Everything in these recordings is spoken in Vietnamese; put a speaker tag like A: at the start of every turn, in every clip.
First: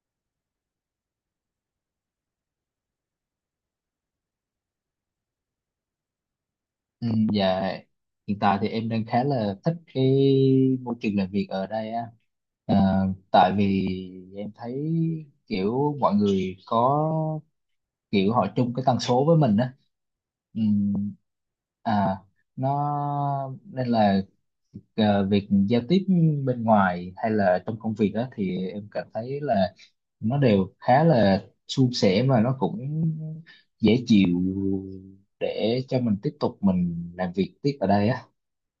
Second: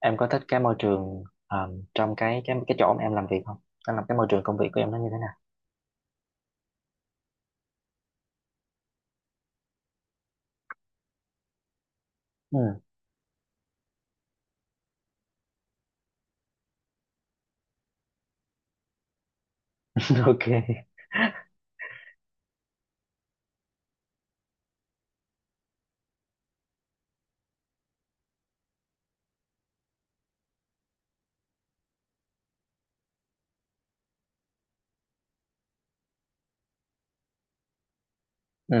A: Em có thích cái môi trường trong cái chỗ mà em làm việc không? Em làm cái môi trường công việc của em nó như thế nào?
B: Ừ, dạ, hiện tại thì em đang khá là thích cái môi trường làm việc ở đây á.
A: Ừ.
B: Ờ, Tại vì em thấy kiểu mọi người có kiểu họ chung cái tần số với mình á.
A: Ok.
B: Ừ, à nó Nên là việc giao tiếp bên ngoài hay là trong công việc á thì em cảm thấy là nó đều khá là suôn sẻ mà nó cũng dễ chịu để cho mình tiếp tục làm việc tiếp ở đây á.
A: Ừ.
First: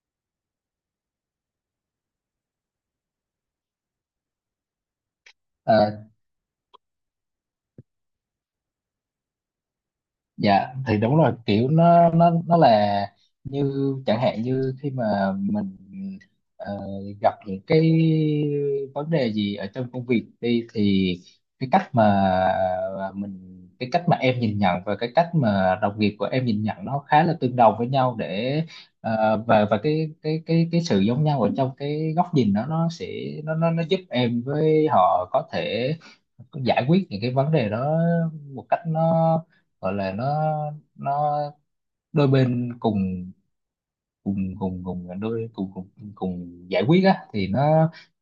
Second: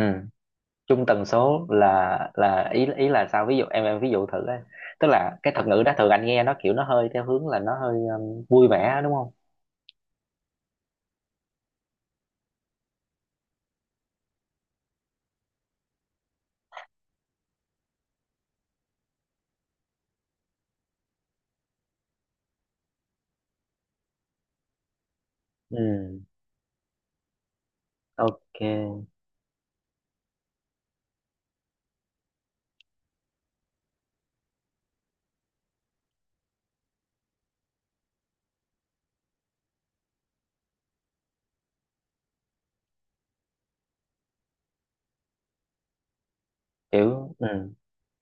A: Chung tần số là ý ý là sao? Ví dụ em ví dụ thử ấy. Tức là cái thuật ngữ
B: Ờ,
A: đó thường anh nghe nó kiểu nó hơi theo hướng là nó hơi vui vẻ đúng không?
B: dạ thì đúng rồi, kiểu nó là như chẳng hạn như khi mà mình ờ, gặp những cái vấn đề gì ở trong công việc đi thì cái cách mà mình cái cách mà em nhìn nhận và cái cách
A: Ừ.
B: mà đồng nghiệp của em nhìn nhận nó khá là tương đồng với nhau,
A: Ok.
B: và cái sự giống nhau ở trong cái góc nhìn đó nó sẽ, nó giúp em với họ có thể giải quyết những cái vấn đề đó một cách gọi là, nó đôi bên cùng, cùng cùng cùng à, đôi cùng cùng cùng giải quyết á,
A: Kiểu. Ừ.
B: thì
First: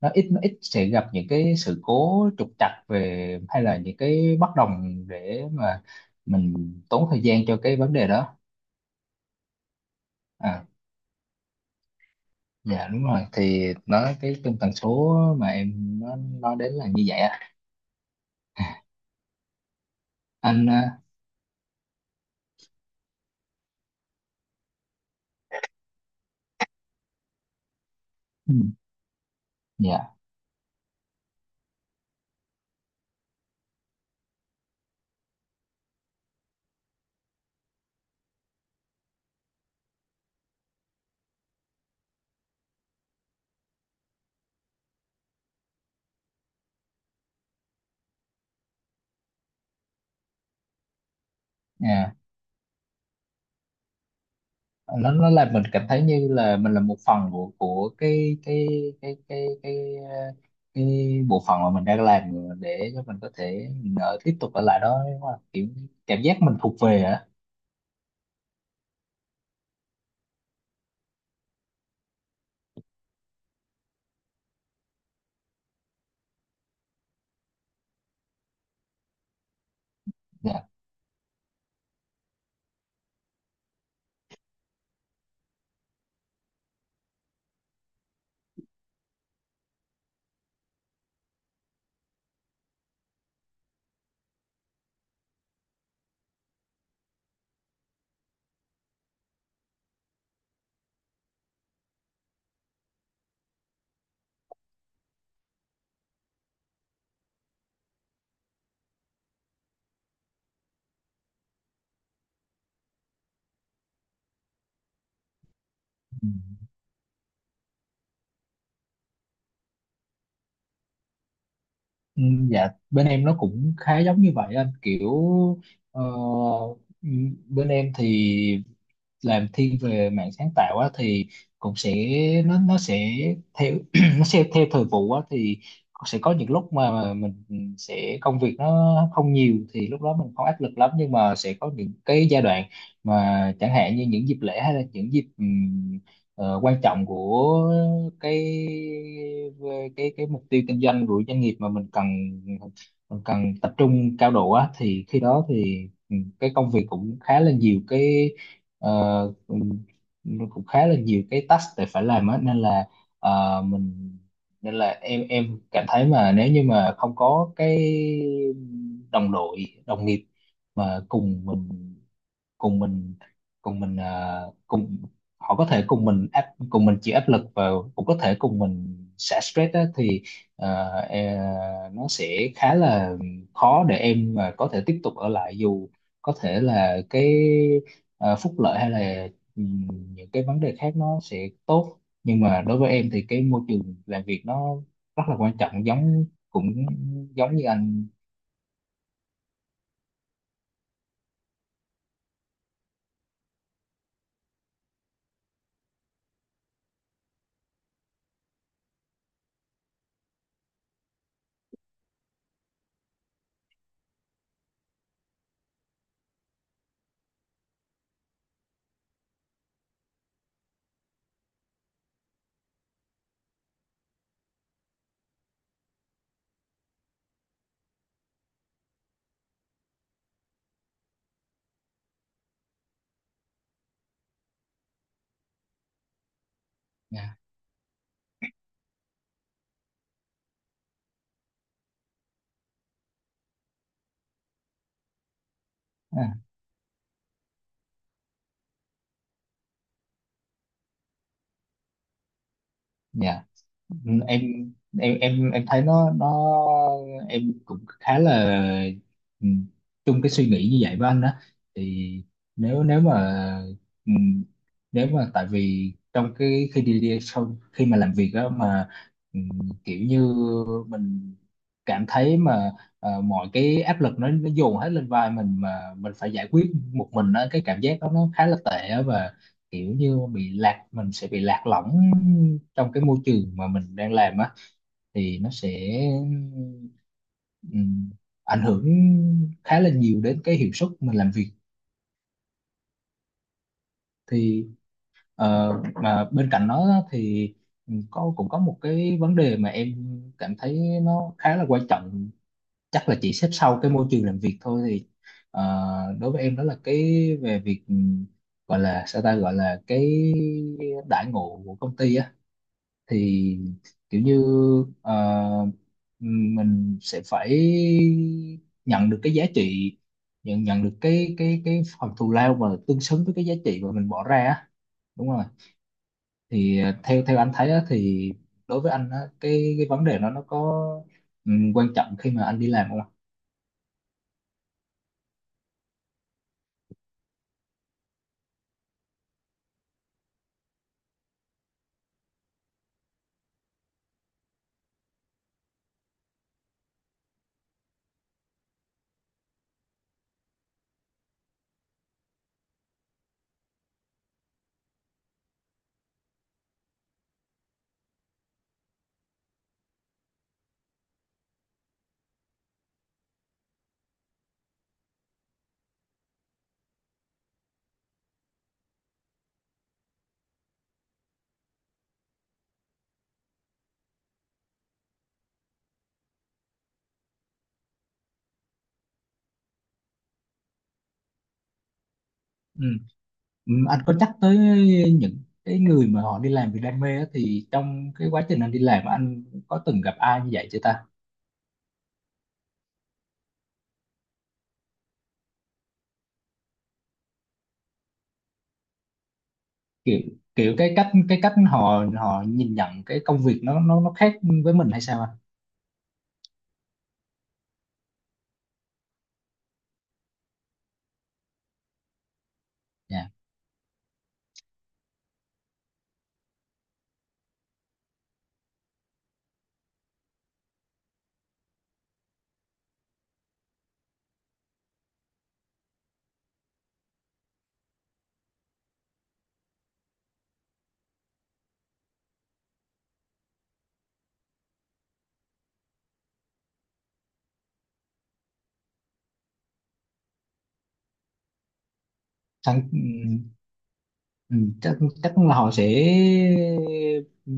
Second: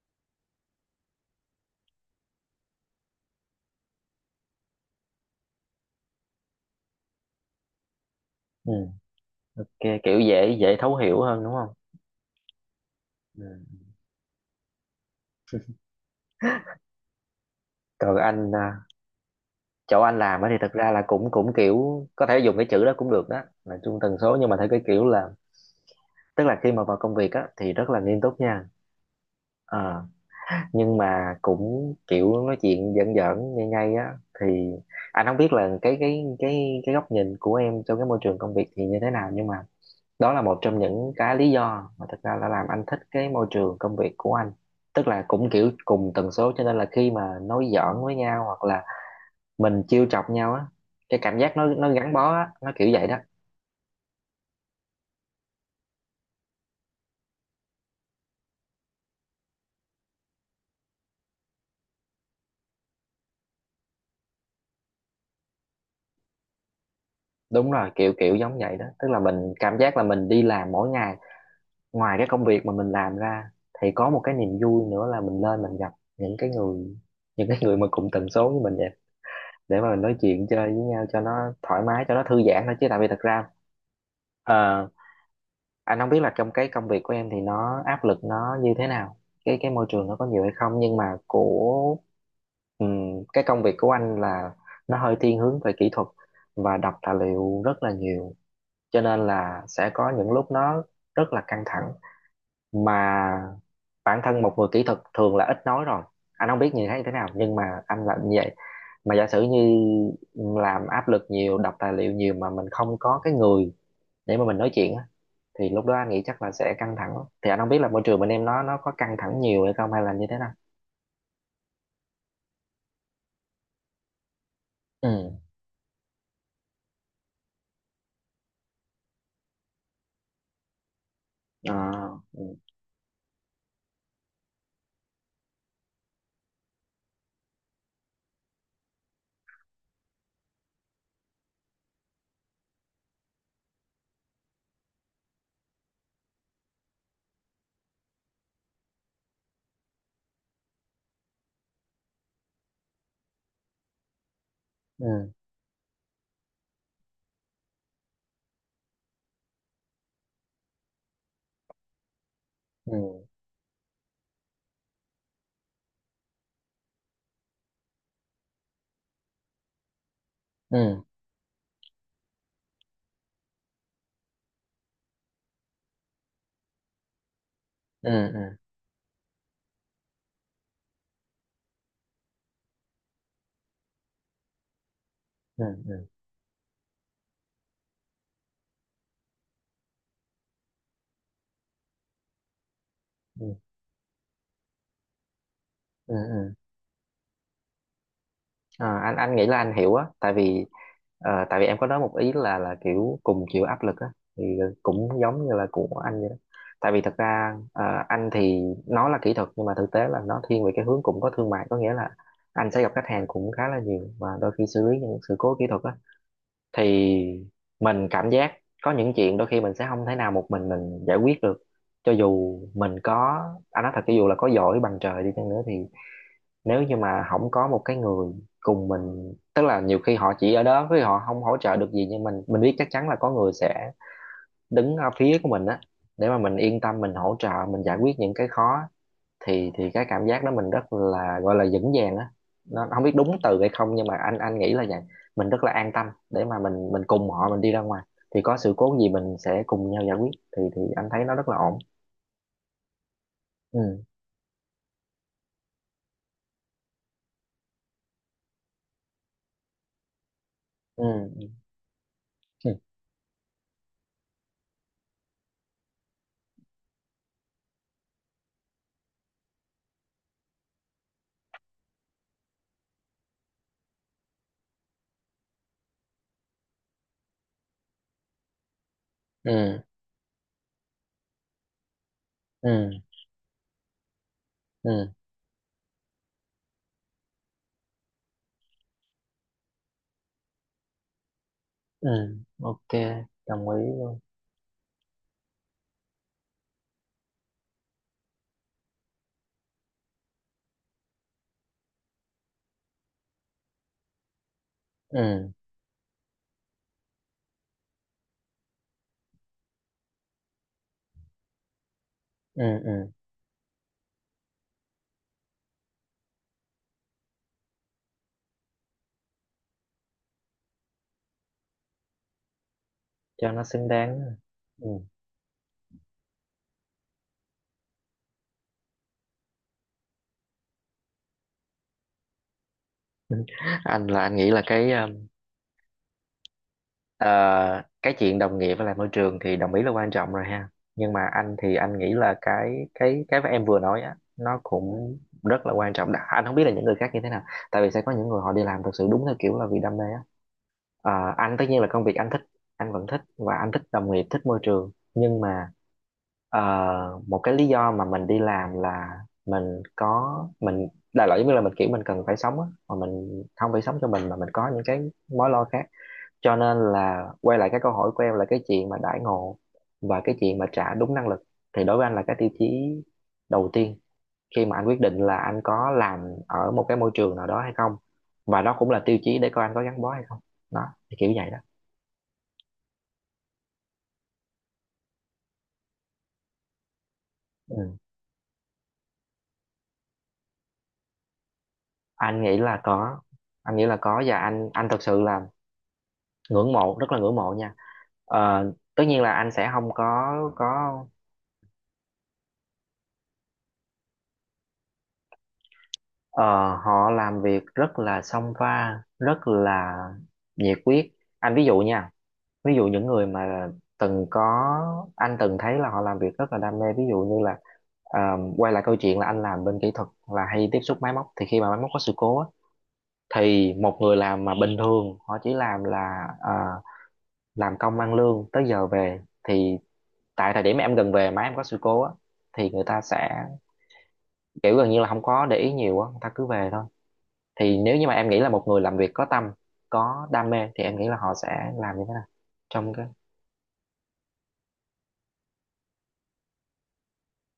B: nó ít, sẽ gặp những cái sự cố trục trặc hay là những cái bất đồng để mà mình tốn thời gian cho cái vấn đề đó.
A: Ừ. Ok. Kiểu dễ
B: à
A: dễ thấu hiểu hơn đúng không?
B: dạ đúng rồi, thì
A: Ừ.
B: cái tần số mà em nói đến là như vậy á.
A: Còn anh à, chỗ anh làm á thì
B: Anh
A: thật
B: à.
A: ra là cũng cũng kiểu có thể dùng cái chữ đó cũng được, đó là chung tần số, nhưng mà theo cái kiểu là tức là khi mà vào công việc á thì rất là nghiêm túc
B: Ừ,
A: nha. Ờ,
B: dạ.
A: nhưng mà cũng kiểu nói chuyện giỡn giỡn ngay ngay á thì anh không biết là cái góc nhìn của em trong cái môi trường công việc thì như thế nào, nhưng mà đó là một trong những cái lý do mà thật ra là làm anh thích cái môi trường công việc của anh, tức là cũng kiểu cùng tần số cho nên là khi mà nói giỡn với nhau hoặc là mình trêu chọc nhau á, cái cảm giác nó gắn
B: À,
A: bó á, nó kiểu vậy đó.
B: nó làm mình cảm thấy như là mình là một phần của cái cái cái ờ, cái bộ phận mà mình đang làm, để cho mình có thể tiếp tục ở lại đó, đúng không? Kiểu cảm giác mình thuộc về á.
A: Đúng rồi, kiểu kiểu giống vậy đó, tức là mình cảm giác là mình đi làm mỗi ngày, ngoài cái công việc mà mình làm ra thì có một cái niềm vui nữa là mình lên mình gặp những cái người, những cái người mà cùng tần số với mình vậy, để mà mình nói chuyện
B: Dạ.
A: chơi với nhau cho nó thoải mái cho nó thư giãn thôi, chứ tại vì thật ra ờ, anh không biết là trong cái công việc của em thì nó áp lực nó như thế nào, cái môi trường nó có nhiều hay không, nhưng mà của cái công việc của anh là nó hơi thiên hướng về kỹ thuật và đọc tài liệu rất là nhiều, cho nên là sẽ có những lúc nó rất là căng thẳng, mà bản thân một người kỹ thuật thường là ít nói rồi, anh không biết như thế nào nhưng mà anh là như vậy. Mà giả sử như làm áp lực nhiều đọc tài liệu nhiều mà mình không có cái người để mà mình nói chuyện á thì lúc đó anh nghĩ
B: Ừ.
A: chắc là sẽ căng thẳng lắm. Thì anh không biết là môi trường bên em nó có căng thẳng nhiều hay không hay là như thế nào?
B: Ừ, dạ, bên em nó cũng khá giống như vậy anh, kiểu
A: Ừ.
B: ờ, ừ, bên em thì làm thiên về mảng sáng tạo á thì
A: À.
B: cũng sẽ,
A: Ừ.
B: nó sẽ theo nó sẽ theo thời vụ á thì sẽ có những lúc mà mình sẽ công việc nó không nhiều, thì lúc đó mình không áp lực lắm. Nhưng mà sẽ có những cái giai đoạn mà chẳng hạn như những dịp lễ hay là những dịp quan trọng của cái cái mục tiêu kinh doanh của doanh nghiệp mà mình cần tập trung cao độ á, thì
A: Ừ.
B: khi đó thì cái công việc cũng khá là nhiều cái, ờ, cũng, nó cũng khá là nhiều cái task để phải làm á nên là
A: Ừ.
B: ờ, mình nên là em cảm thấy mà nếu như mà không có cái đồng đội đồng nghiệp mà
A: Ừ.
B: cùng mình cùng mình cùng mình à, cùng họ có thể cùng mình chịu áp lực và cũng
A: Ừ.
B: có
A: Ừ.
B: thể
A: Ừ.
B: cùng mình xả stress á, thì nó sẽ khá là khó để em mà có thể tiếp tục ở lại, dù
A: Ừ.
B: có thể là cái phúc lợi hay là ừm, những cái vấn đề khác nó sẽ tốt. Nhưng mà đối với em thì cái
A: Ừ.
B: môi trường làm việc nó rất là quan trọng,
A: Ừ. Ừ.
B: giống như anh
A: Ờ, anh nghĩ là anh hiểu á, tại vì tại vì em có nói một ý là kiểu cùng chịu áp lực á thì cũng giống như là của anh vậy đó, tại vì thật ra anh thì nó là kỹ thuật nhưng mà thực tế là nó thiên về cái hướng cũng có thương mại, có nghĩa là anh sẽ gặp khách hàng cũng khá là nhiều và đôi khi xử lý những sự cố kỹ thuật á thì mình cảm giác có những chuyện đôi khi mình sẽ không thể nào một mình giải quyết được, cho dù mình có anh nói thật cho dù là có giỏi bằng trời đi chăng nữa thì nếu như mà không có một cái người cùng mình, tức là nhiều khi họ chỉ ở đó với họ không hỗ trợ được gì nhưng mình biết chắc chắn là có người sẽ đứng ở phía của mình á, để mà mình yên tâm mình hỗ
B: nha.
A: trợ mình giải quyết những cái khó, thì cái cảm giác đó mình rất là gọi là vững vàng á, nó không biết đúng từ hay không nhưng mà anh nghĩ là vậy, mình rất là an tâm
B: À,
A: để mà mình cùng họ mình đi ra ngoài, thì có sự cố gì mình sẽ cùng nhau giải quyết, thì anh thấy nó rất là ổn.
B: dạ.
A: Ừ.
B: Ừ, em thấy nó, em cũng khá là ừ, chung cái suy nghĩ như vậy với anh đó.
A: Ừ.
B: Thì
A: Ừ.
B: nếu nếu mà ừ, nếu mà tại vì trong cái khi đi đi sau khi mà làm việc đó mà ừ, kiểu như mình cảm thấy mà mọi cái áp lực nó dồn hết lên vai mình, mà mình phải giải quyết một mình đó, cái cảm giác đó nó khá là tệ á, và
A: Ừ.
B: kiểu như bị lạc mình sẽ bị lạc lõng
A: Ừ.
B: trong cái môi trường mà mình đang làm á,
A: Ừ.
B: thì nó sẽ ừm, ảnh hưởng khá là nhiều đến cái hiệu suất mình làm việc.
A: Ừ. Ok. Đồng ý luôn.
B: Thì ờ, mà bên cạnh đó á, thì cũng có một cái vấn đề mà em cảm thấy nó khá là quan trọng, chắc là chỉ xếp sau cái môi trường làm việc thôi. Thì
A: Ừ.
B: ờ, đối với em đó là cái về việc gọi là sao ta, gọi là cái đãi ngộ của công ty á.
A: Ừ. Ừ.
B: Thì kiểu như ờ, mình sẽ phải nhận được cái giá trị nhận nhận được cái phần thù lao mà tương xứng với cái
A: Cho
B: giá
A: nó
B: trị
A: xứng
B: mà mình
A: đáng.
B: bỏ ra á.
A: Ừ.
B: Đúng rồi. Thì theo theo anh thấy á, thì đối với anh á, cái vấn đề đó nó có quan trọng khi mà anh đi làm không ạ?
A: Anh là anh nghĩ là cái ờ, cái chuyện đồng nghiệp với lại môi trường thì đồng ý là quan trọng rồi ha, nhưng mà anh thì anh nghĩ là cái mà em vừa nói á nó cũng rất là quan trọng. Anh không biết là những người khác như thế nào, tại vì sẽ có những người họ đi làm thực sự đúng theo kiểu là vì đam mê á. Ờ, anh tất nhiên là công việc anh thích, anh vẫn thích và anh thích đồng nghiệp thích môi trường, nhưng mà Ờ, một cái lý do mà mình đi làm là mình có mình đại loại giống như là mình kiểu mình cần phải sống á, mà mình không phải sống cho mình mà mình có những cái mối lo khác, cho nên là quay lại cái câu hỏi của em là cái chuyện mà đãi ngộ và cái chuyện mà trả đúng năng lực thì đối với anh là cái tiêu chí đầu tiên khi mà anh quyết định là anh có làm ở một cái môi trường nào đó hay không, và đó cũng là tiêu chí để coi anh có gắn bó hay không. Đó thì kiểu vậy đó.
B: Ừ. Anh có nhắc tới những cái người mà họ đi làm vì đam mê á, thì
A: Ừ.
B: trong cái quá trình anh đi làm á, anh có từng gặp ai như vậy chưa ta?
A: Anh nghĩ là có, anh nghĩ là có và anh thật sự là ngưỡng mộ, rất là ngưỡng mộ nha. Ờ, Tất nhiên là anh sẽ không
B: Kiểu,
A: có có
B: cái cách họ họ nhìn nhận cái công việc nó khác với mình hay sao anh?
A: ờ, họ làm việc rất là song pha, rất là nhiệt huyết. Anh ví dụ nha, ví dụ những người
B: Dạ.
A: mà từng có anh từng thấy là họ làm việc rất là đam mê, ví dụ như là ờ, quay lại câu chuyện là anh làm bên kỹ thuật là hay tiếp xúc máy móc thì khi mà máy móc có sự cố á, thì một người làm mà bình thường họ chỉ làm là làm công ăn lương tới giờ về thì tại thời điểm em gần về mà em có sự cố á thì người ta sẽ kiểu gần như là không có để ý nhiều á, người ta cứ về thôi, thì nếu như mà em nghĩ là một người làm việc có tâm có đam mê thì em nghĩ là họ sẽ làm như thế nào
B: Thằng-
A: trong
B: ừ,
A: cái.
B: ừ, Chắc, là họ sẽ ừ,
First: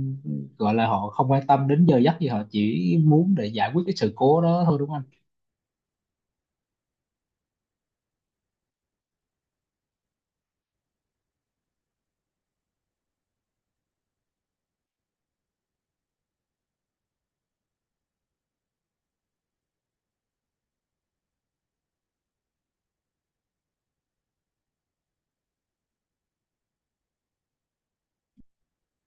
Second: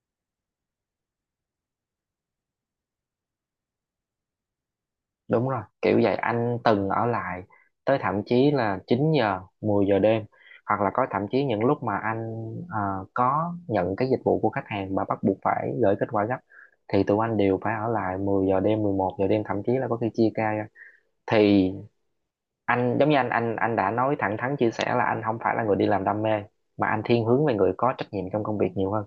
B: gọi là họ không quan tâm đến giờ giấc gì, họ chỉ muốn để giải quyết cái sự cố đó thôi, đúng không anh?
A: Đúng rồi kiểu vậy, anh từng ở lại tới thậm chí là 9 giờ 10 giờ đêm, hoặc là có thậm chí những lúc mà anh có nhận cái dịch vụ của khách hàng mà bắt buộc phải gửi kết quả gấp thì tụi anh đều phải ở lại 10 giờ đêm 11 giờ đêm, thậm chí là có khi chia ca ra. Thì anh giống như anh đã nói thẳng thắn chia sẻ là anh không phải là người đi làm đam mê mà anh thiên hướng về người có trách nhiệm trong công việc nhiều hơn,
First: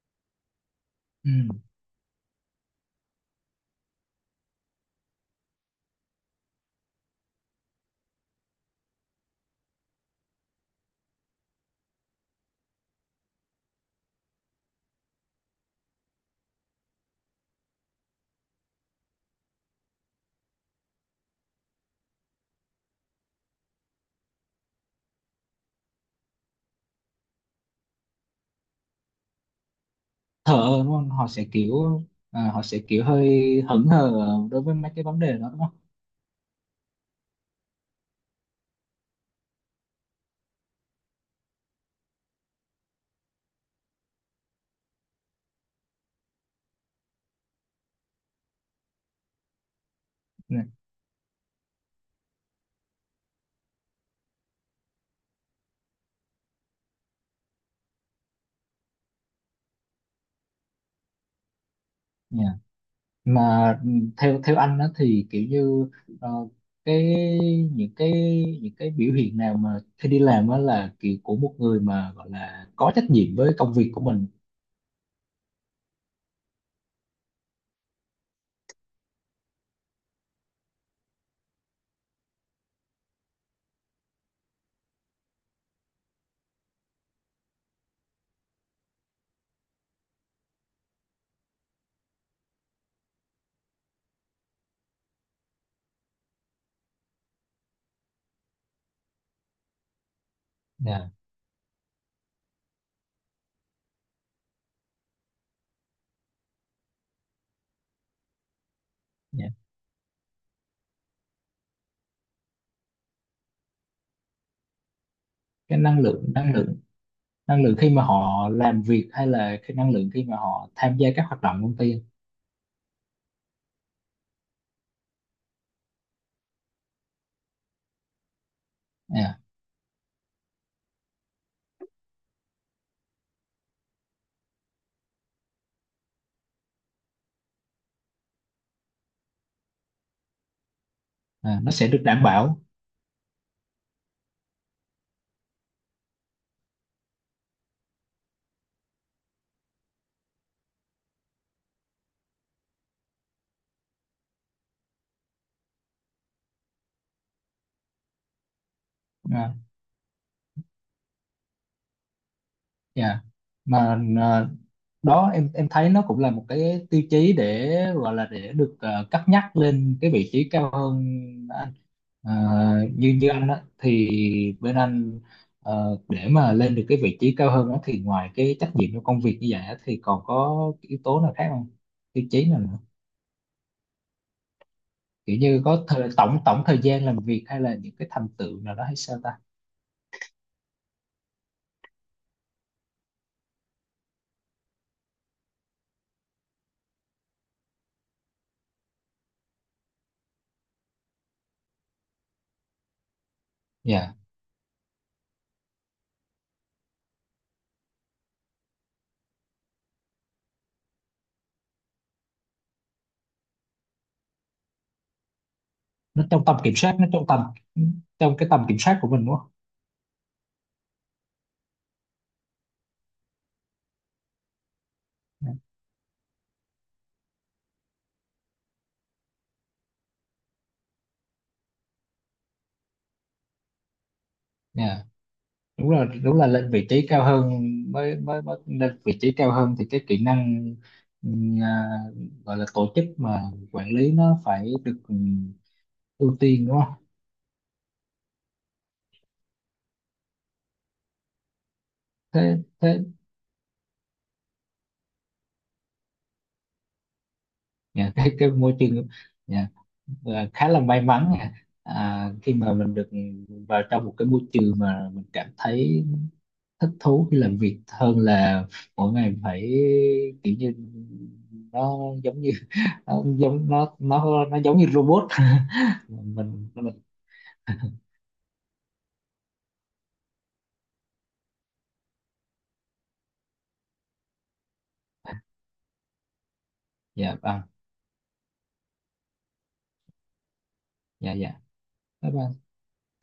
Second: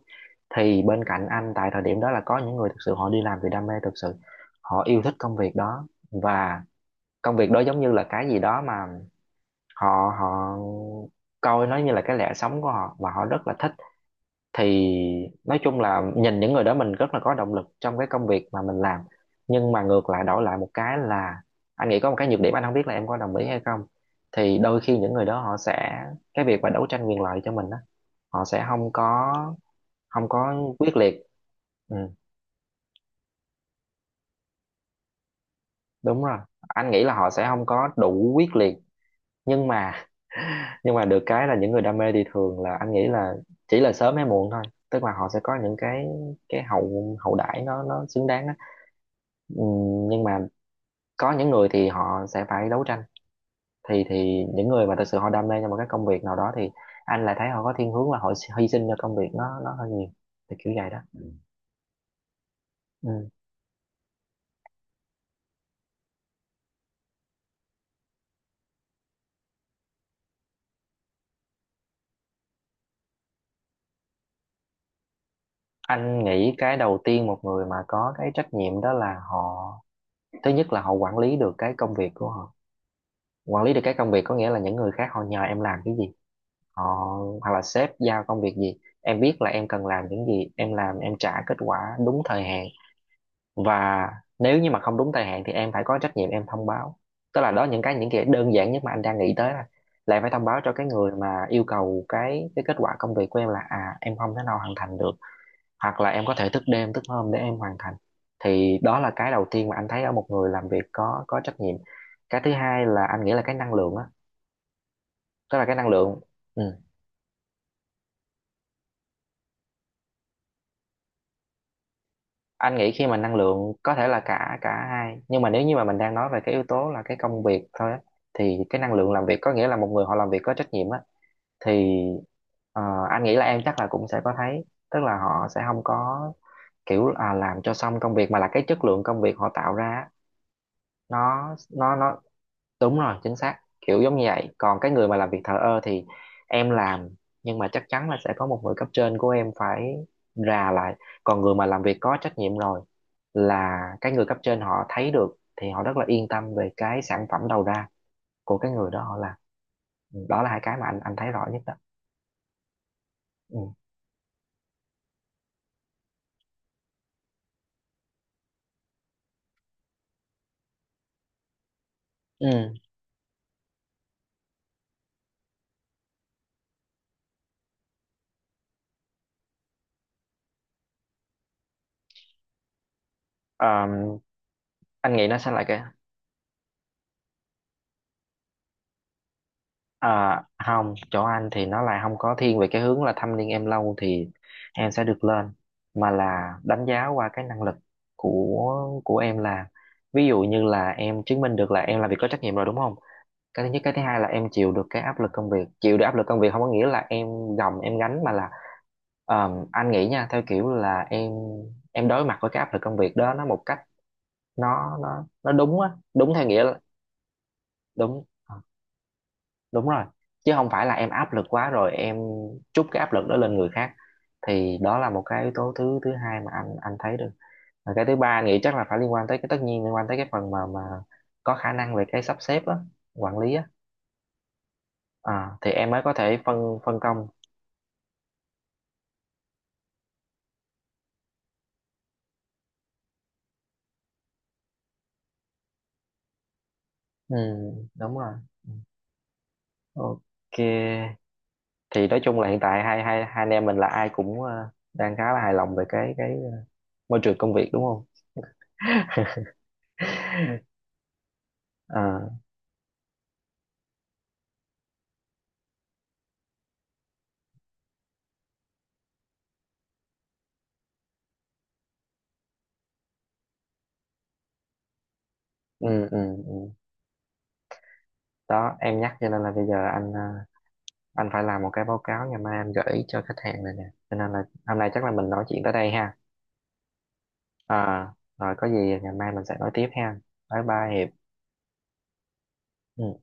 A: thì bên cạnh
B: Ừ.
A: anh tại thời điểm đó là có những người thực sự họ đi làm vì đam mê thực sự, họ yêu thích công việc đó, và công việc đó giống như là cái gì đó mà họ họ coi nó như là cái lẽ sống của họ và họ rất là thích, thì nói chung là nhìn những người đó mình rất là có động lực trong cái công việc mà mình làm, nhưng mà ngược lại đổi lại một cái là anh nghĩ có một cái nhược điểm, anh không biết là em có đồng ý hay không, thì đôi khi những người đó họ sẽ cái việc mà đấu tranh quyền lợi cho mình á, họ sẽ không có
B: Thờ ơ đúng
A: quyết
B: không,
A: liệt.
B: họ sẽ
A: Ừ,
B: kiểu, họ sẽ kiểu hơi hững hờ đối với mấy cái vấn đề đó, đúng không?
A: đúng rồi, anh nghĩ là họ sẽ không có đủ quyết liệt, nhưng mà nhưng mà được cái là những người đam mê thì thường là anh nghĩ là chỉ là sớm hay muộn thôi, tức là họ sẽ có những cái hậu hậu đãi nó xứng đáng á. Ừ, nhưng mà có những người thì họ sẽ phải đấu tranh, thì những người mà thật sự họ đam mê cho một cái công việc nào đó thì anh lại thấy họ có thiên hướng là họ hy sinh cho công việc nó hơi nhiều, thì kiểu vậy đó. Ừ.
B: Dạ.
A: Ừ.
B: Mà theo theo anh đó thì kiểu như ờ, cái những cái những cái biểu hiện nào mà khi đi làm đó là kiểu của một người mà gọi là có trách nhiệm với công việc của mình?
A: Anh nghĩ cái đầu tiên một người mà có cái trách nhiệm đó là họ, thứ nhất là họ quản lý được cái công việc của họ. Quản lý được cái công việc có nghĩa là những người khác họ nhờ em làm cái gì, họ hoặc là sếp giao công việc gì, em biết là em cần làm những gì, em làm em trả kết quả đúng thời hạn. Và nếu như mà không đúng thời hạn thì em phải có trách nhiệm em thông báo. Tức là đó, những cái đơn giản nhất mà anh đang nghĩ tới là em phải thông báo cho cái
B: Dạ.
A: người mà yêu cầu cái kết quả công việc của em là à em không thể nào hoàn thành được, hoặc là em có thể thức đêm thức hôm để em hoàn thành. Thì đó là cái đầu
B: Dạ.
A: tiên mà anh thấy ở một người làm việc có trách nhiệm. Cái thứ hai là anh nghĩ là cái năng lượng á, tức là cái
B: Cái
A: năng
B: năng
A: lượng.
B: lượng,
A: Ừ,
B: năng lượng khi mà họ làm việc hay là cái năng lượng khi mà họ tham gia các hoạt động công ty?
A: anh nghĩ khi mà năng lượng có thể là cả cả hai, nhưng mà nếu như mà mình đang nói về cái yếu tố là cái công việc thôi á, thì cái năng lượng làm việc
B: Dạ.
A: có nghĩa là một người họ làm việc có trách nhiệm á. Thì ờ, anh nghĩ là em chắc là cũng sẽ có thấy, tức là họ sẽ không có kiểu à, làm cho xong công việc, mà là cái chất lượng công việc họ tạo ra á, nó
B: Nó sẽ
A: nó
B: được
A: nó
B: đảm bảo.
A: đúng rồi, chính xác, kiểu giống như vậy. Còn cái người mà làm việc thờ ơ thì em làm nhưng mà chắc chắn là sẽ có một người cấp trên của em phải rà lại. Còn người mà làm việc có trách nhiệm rồi là cái người cấp trên họ thấy được thì họ rất là yên tâm về cái sản phẩm đầu ra của cái người đó họ làm.
B: Dạ.
A: Ừ, đó là hai cái mà anh thấy rõ nhất đó.
B: Dạ.
A: Ừ.
B: Mà đó, em thấy nó cũng là một cái tiêu chí để gọi là để được cất nhắc lên cái vị trí cao hơn. Ờ,
A: Ừ.
B: như như anh á thì bên anh để mà lên được cái vị trí cao hơn á thì ngoài cái trách nhiệm trong công việc như vậy á thì còn có cái yếu tố nào khác không, tiêu chí nào nữa?
A: Ờm, anh nghĩ nó
B: Kiểu
A: sẽ
B: như
A: lại cái,
B: có tổng tổng thời gian làm việc hay là những cái thành tựu nào đó hay sao ta?
A: à, không, chỗ anh thì nó là không có thiên về cái hướng là thăm niên em lâu thì em sẽ được lên, mà là đánh giá qua cái năng lực của em. Là ví dụ như là em chứng minh được là em làm việc có trách nhiệm rồi đúng không, cái thứ nhất. Cái thứ
B: Dạ.
A: hai là em chịu được cái áp lực công việc. Chịu được áp lực công việc không có nghĩa là em gồng em gánh, mà là anh nghĩ nha, theo kiểu là em đối mặt với cái áp lực công việc đó nó một cách, nó đúng á,
B: Nó
A: đúng
B: trong
A: theo
B: tầm
A: nghĩa
B: kiểm
A: là
B: soát, nó trong tầm
A: đúng.
B: trong cái
A: Ờ,
B: tầm kiểm soát của mình đúng không?
A: đúng rồi, chứ không phải là em áp lực quá rồi em trút cái áp lực đó lên người khác. Thì đó là một cái yếu
B: Dạ.
A: tố thứ thứ hai mà anh thấy được. Và cái thứ ba anh nghĩ chắc là phải liên quan tới cái, tất nhiên liên quan tới cái phần mà có khả năng về cái sắp xếp á, quản lý á.
B: Dạ.
A: À, thì em
B: đúng
A: mới
B: là
A: có
B: đúng
A: thể
B: là lên
A: phân
B: vị
A: phân
B: trí cao
A: công.
B: hơn, mới mới, mới lên vị trí cao hơn thì cái kỹ năng ừm, à, gọi là tổ chức mà quản lý nó phải được ưu tiên, đúng không?
A: Ừ, đúng rồi. Ừ. Ok, thì nói chung là
B: Thế
A: hiện tại hai
B: thế
A: hai hai anh em mình là ai cũng đang khá là hài lòng về cái môi trường công việc đúng không.
B: cái môi trường nhà, khá là may mắn nha.
A: Ờ,
B: Khi mà mình được vào trong một cái môi trường mà mình cảm thấy thích thú khi làm việc hơn là mỗi ngày phải kiểu như nó giống như nó giống như robot.
A: ừ, ừ,
B: mình
A: ừ.
B: mình
A: Đó, em nhắc cho nên là bây giờ anh anh phải làm một cái báo cáo ngày mai anh gửi cho khách hàng này nè, cho nên là hôm nay chắc là mình nói chuyện tới đây ha.
B: Dạ vâng.
A: À, rồi có gì ngày mai mình sẽ nói tiếp ha. Bye bye Hiệp.
B: Dạ dạ. Bye bye.
A: Ừ.